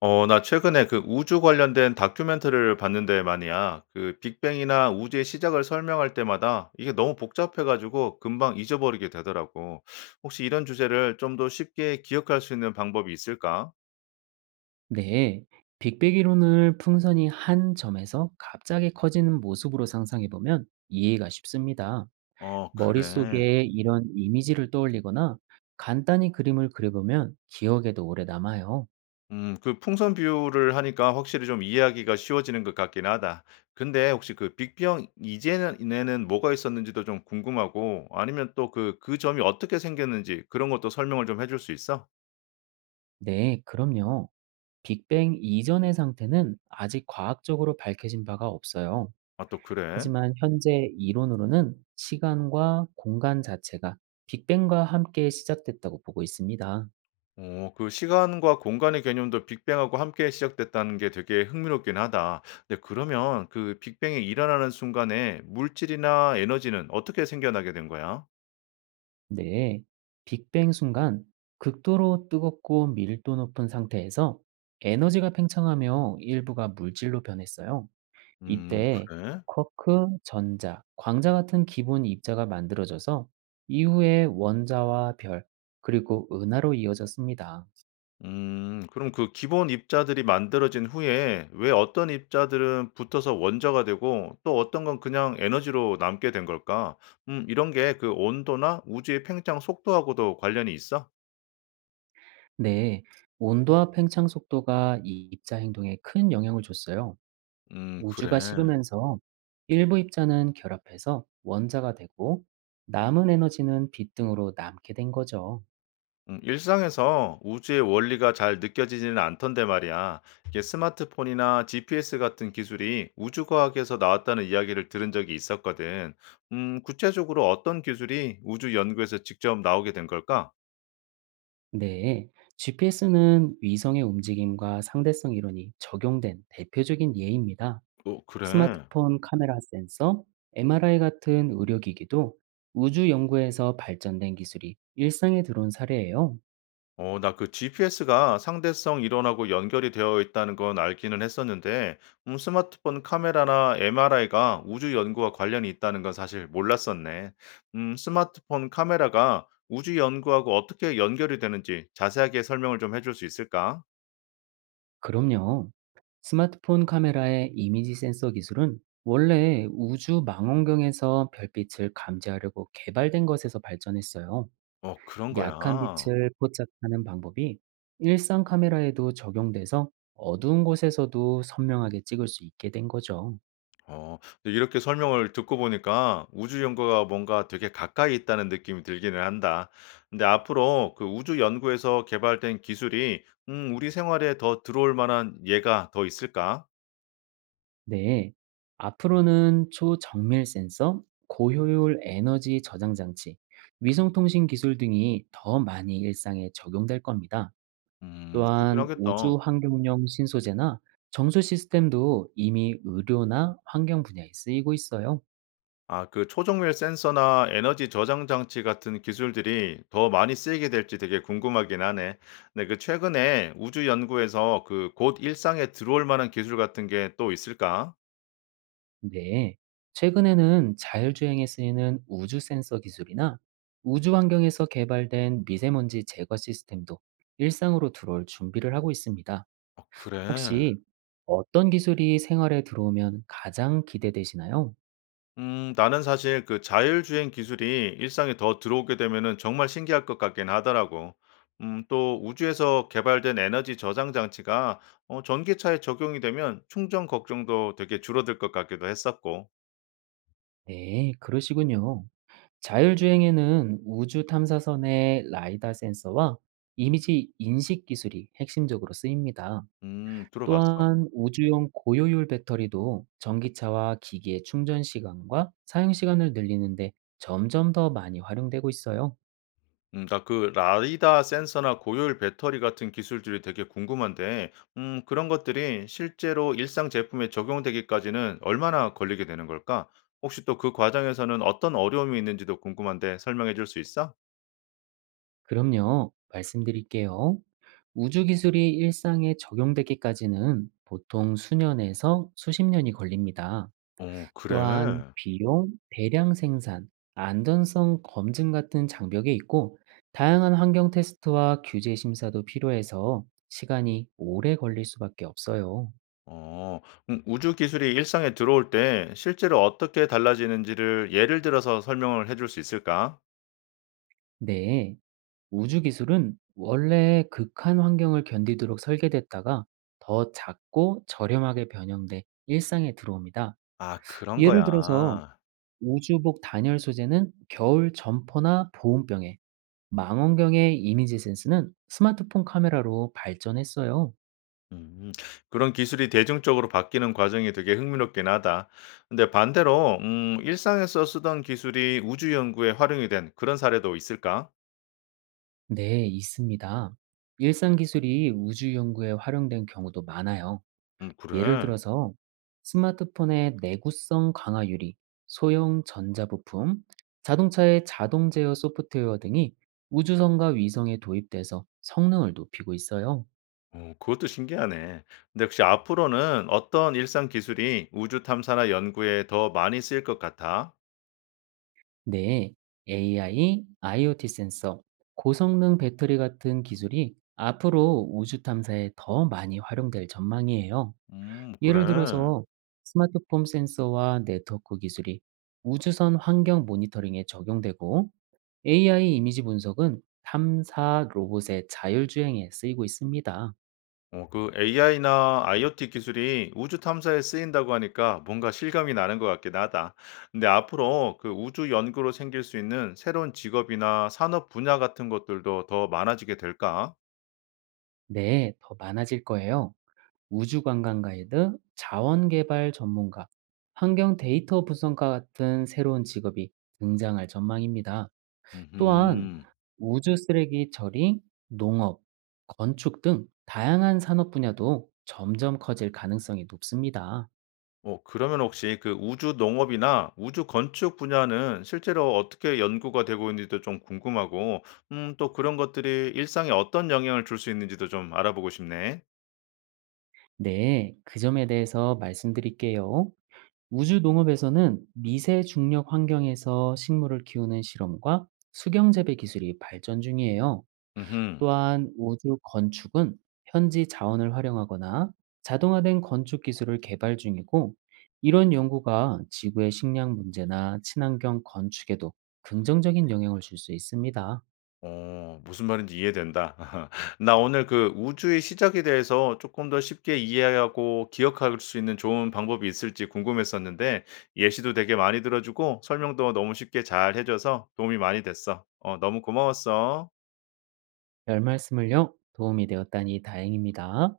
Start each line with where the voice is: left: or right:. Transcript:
left: 어, 나 최근에 그 우주 관련된 다큐멘터리를 봤는데 말이야. 그 빅뱅이나 우주의 시작을 설명할 때마다 이게 너무 복잡해가지고 금방 잊어버리게 되더라고. 혹시 이런 주제를 좀 더 쉽게 기억할 수 있는 방법이 있을까?
right: 네, 빅뱅 이론을 풍선이 한 점에서 갑자기 커지는 모습으로 상상해 보면 이해가 쉽습니다.
left: 어, 그래.
right: 머릿속에 이런 이미지를 떠올리거나 간단히 그림을 그려보면 기억에도 오래 남아요.
left: 그 풍선 비유를 하니까 확실히 좀 이해하기가 쉬워지는 것 같긴 하다. 근데 혹시 그 빅뱅 이전에는 뭐가 있었는지도 좀 궁금하고 아니면 또 그 점이 어떻게 생겼는지 그런 것도 설명을 좀 해줄 수 있어?
right: 네, 그럼요. 빅뱅 이전의 상태는 아직 과학적으로 밝혀진 바가 없어요.
left: 아, 또 그래?
right: 하지만 현재 이론으로는 시간과 공간 자체가 빅뱅과 함께 시작됐다고 보고 있습니다.
left: 어, 그 시간과 공간의 개념도 빅뱅하고 함께 시작됐다는 게 되게 흥미롭긴 하다. 근데 그러면 그 빅뱅이 일어나는 순간에 물질이나 에너지는 어떻게 생겨나게 된 거야?
right: 네, 빅뱅 순간 극도로 뜨겁고 밀도 높은 상태에서 에너지가 팽창하며 일부가 물질로 변했어요. 이때
left: 그래?
right: 쿼크, 전자, 광자 같은 기본 입자가 만들어져서 이후에 원자와 별, 그리고 은하로 이어졌습니다.
left: 그럼 그 기본 입자들이 만들어진 후에 왜 어떤 입자들은 붙어서 원자가 되고 또 어떤 건 그냥 에너지로 남게 된 걸까? 이런 게 그 온도나 우주의 팽창 속도하고도 관련이 있어?
right: 네, 온도와 팽창 속도가 이 입자 행동에 큰 영향을 줬어요. 우주가
left: 그래.
right: 식으면서 일부 입자는 결합해서 원자가 되고 남은 에너지는 빛 등으로 남게 된 거죠.
left: 일상에서 우주의 원리가 잘 느껴지지는 않던데 말이야. 이게 스마트폰이나 GPS 같은 기술이 우주과학에서 나왔다는 이야기를 들은 적이 있었거든. 구체적으로 어떤 기술이 우주 연구에서 직접 나오게 된 걸까?
right: 네, GPS는 위성의 움직임과 상대성 이론이 적용된 대표적인 예입니다.
left: 어, 그래.
right: 스마트폰 카메라 센서, MRI 같은 의료기기도 우주 연구에서 발전된 기술이 일상에 들어온 사례예요.
left: 어, 나 그 GPS가 상대성 이론하고 연결이 되어 있다는 건 알기는 했었는데, 스마트폰 카메라나 MRI가 우주 연구와 관련이 있다는 건 사실 몰랐었네. 스마트폰 카메라가 우주 연구하고 어떻게 연결이 되는지 자세하게 설명을 좀 해줄 수 있을까?
right: 그럼요. 스마트폰 카메라의 이미지 센서 기술은 원래 우주 망원경에서 별빛을 감지하려고 개발된 것에서 발전했어요.
left: 어, 그런
right: 약한
left: 거야.
right: 빛을 포착하는 방법이 일상 카메라에도 적용돼서 어두운 곳에서도 선명하게 찍을 수 있게 된 거죠.
left: 어. 근데 이렇게 설명을 듣고 보니까 '우주 연구가 뭔가 되게 가까이 있다는 느낌이 들기는 한다.' 근데 앞으로 그 우주 연구에서 개발된 기술이 우리 생활에 더 들어올 만한 예가 더 있을까?
right: 네. 앞으로는 초정밀 센서, 고효율 에너지 저장 장치, 위성통신 기술 등이 더 많이 일상에 적용될 겁니다.
left: 음, 그렇긴
right: 또한
left: 하겠다.
right: 우주 환경용 신소재나 정수 시스템도 이미 의료나 환경 분야에 쓰이고 있어요.
left: 아, 그 초정밀 센서나 에너지 저장 장치 같은 기술들이 더 많이 쓰이게 될지 되게 궁금하긴 하네. 근데 그 최근에 우주 연구에서 그 곧 일상에 들어올 만한 기술 같은 게 또 있을까?
right: 네. 최근에는 자율주행에 쓰이는 우주 센서 기술이나 우주 환경에서 개발된 미세먼지 제거 시스템도 일상으로 들어올 준비를 하고 있습니다.
left: 아, 그래.
right: 혹시 어떤 기술이 생활에 들어오면 가장 기대되시나요?
left: 나는 사실 그 자율주행 기술이 일상에 더 들어오게 되면은 정말 신기할 것 같긴 하더라고. 또 우주에서 개발된 에너지 저장 장치가 어, 전기차에 적용이 되면 충전 걱정도 되게 줄어들 것 같기도 했었고.
right: 네, 그러시군요. 자율주행에는 우주 탐사선의 라이다 센서와 이미지 인식 기술이 핵심적으로 쓰입니다.
left: 들어봤어.
right: 또한 우주용 고효율 배터리도 전기차와 기기의 충전 시간과 사용 시간을 늘리는데 점점 더 많이 활용되고 있어요.
left: 나 그 라이다 센서나 고효율 배터리 같은 기술들이 되게 궁금한데, 그런 것들이 실제로 일상 제품에 적용되기까지는 얼마나 걸리게 되는 걸까? 혹시 또 그 과정에서는 어떤 어려움이 있는지도 궁금한데 설명해 줄 수 있어?
right: 그럼요, 말씀드릴게요. 우주 기술이 일상에 적용되기까지는 보통 수년에서 수십 년이 걸립니다.
left: 어,
right: 또한
left: 그래?
right: 비용, 대량 생산, 안전성 검증 같은 장벽이 있고 다양한 환경 테스트와 규제 심사도 필요해서 시간이 오래 걸릴 수밖에 없어요.
left: 어. 음, 우주 기술이 일상에 들어올 때 실제로 어떻게 달라지는지를 예를 들어서 설명을 해줄 수 있을까?
right: 네, 우주 기술은 원래 극한 환경을 견디도록 설계됐다가 더 작고 저렴하게 변형돼 일상에 들어옵니다.
left: 아, 그런
right: 예를
left: 거야.
right: 들어서 우주복 단열 소재는 겨울 점퍼나 보온병에, 망원경의 이미지 센스는 스마트폰 카메라로 발전했어요.
left: 음. 그런 기술이 대중적으로 바뀌는 과정이 되게 흥미롭긴 하다. 근데 반대로 일상에서 쓰던 기술이 우주 연구에 활용이 된 그런 사례도 있을까?
right: 네, 있습니다. 일상 기술이 우주 연구에 활용된 경우도 많아요.
left: 음,
right: 예를
left: 그래?
right: 들어서 스마트폰의 내구성 강화 유리, 소형 전자부품, 자동차의 자동 제어 소프트웨어 등이 우주선과 위성에 도입돼서 성능을 높이고 있어요.
left: 어, 그것도 신기하네. 근데 혹시 앞으로는 어떤 일상 기술이 우주 탐사나 연구에 더 많이 쓰일 것 같아?
right: 네, AI, IoT 센서, 고성능 배터리 같은 기술이 앞으로 우주 탐사에 더 많이 활용될 전망이에요. 예를
left: 그래.
right: 들어서 스마트폰 센서와 네트워크 기술이 우주선 환경 모니터링에 적용되고 AI 이미지 분석은 탐사 로봇의 자율주행에 쓰이고 있습니다.
left: 어, 그 AI나 IoT 기술이 우주 탐사에 쓰인다고 하니까 뭔가 실감이 나는 것 같긴 하다. 근데 앞으로 그 우주 연구로 생길 수 있는 새로운 직업이나 산업 분야 같은 것들도 더 많아지게 될까?
right: 네, 더 많아질 거예요. 우주관광 가이드, 자원개발 전문가, 환경 데이터 분석가 같은 새로운 직업이 등장할 전망입니다. 또한
left: 음.
right: 우주 쓰레기 처리, 농업, 건축 등 다양한 산업 분야도 점점 커질 가능성이 높습니다.
left: 어, 그러면 혹시 그 우주 농업이나 우주 건축 분야는 실제로 어떻게 연구가 되고 있는지도 좀 궁금하고, 또 그런 것들이 일상에 어떤 영향을 줄 수 있는지도 좀 알아보고 싶네.
right: 네, 그 점에 대해서 말씀드릴게요. 우주 농업에서는 미세 중력 환경에서 식물을 키우는 실험과 수경 재배 기술이 발전 중이에요.
left: 음.
right: 또한 우주 건축은 현지 자원을 활용하거나 자동화된 건축 기술을 개발 중이고, 이런 연구가 지구의 식량 문제나 친환경 건축에도 긍정적인 영향을 줄 수 있습니다.
left: 어, 무슨 말인지 이해된다. 나 오늘 그 우주의 시작에 대해서 조금 더 쉽게 이해하고 기억할 수 있는 좋은 방법이 있을지 궁금했었는데 예시도 되게 많이 들어 주고 설명도 너무 쉽게 잘해 줘서 도움이 많이 됐어. 어, 너무 고마웠어.
right: 별 말씀을요. 도움이 되었다니 다행입니다.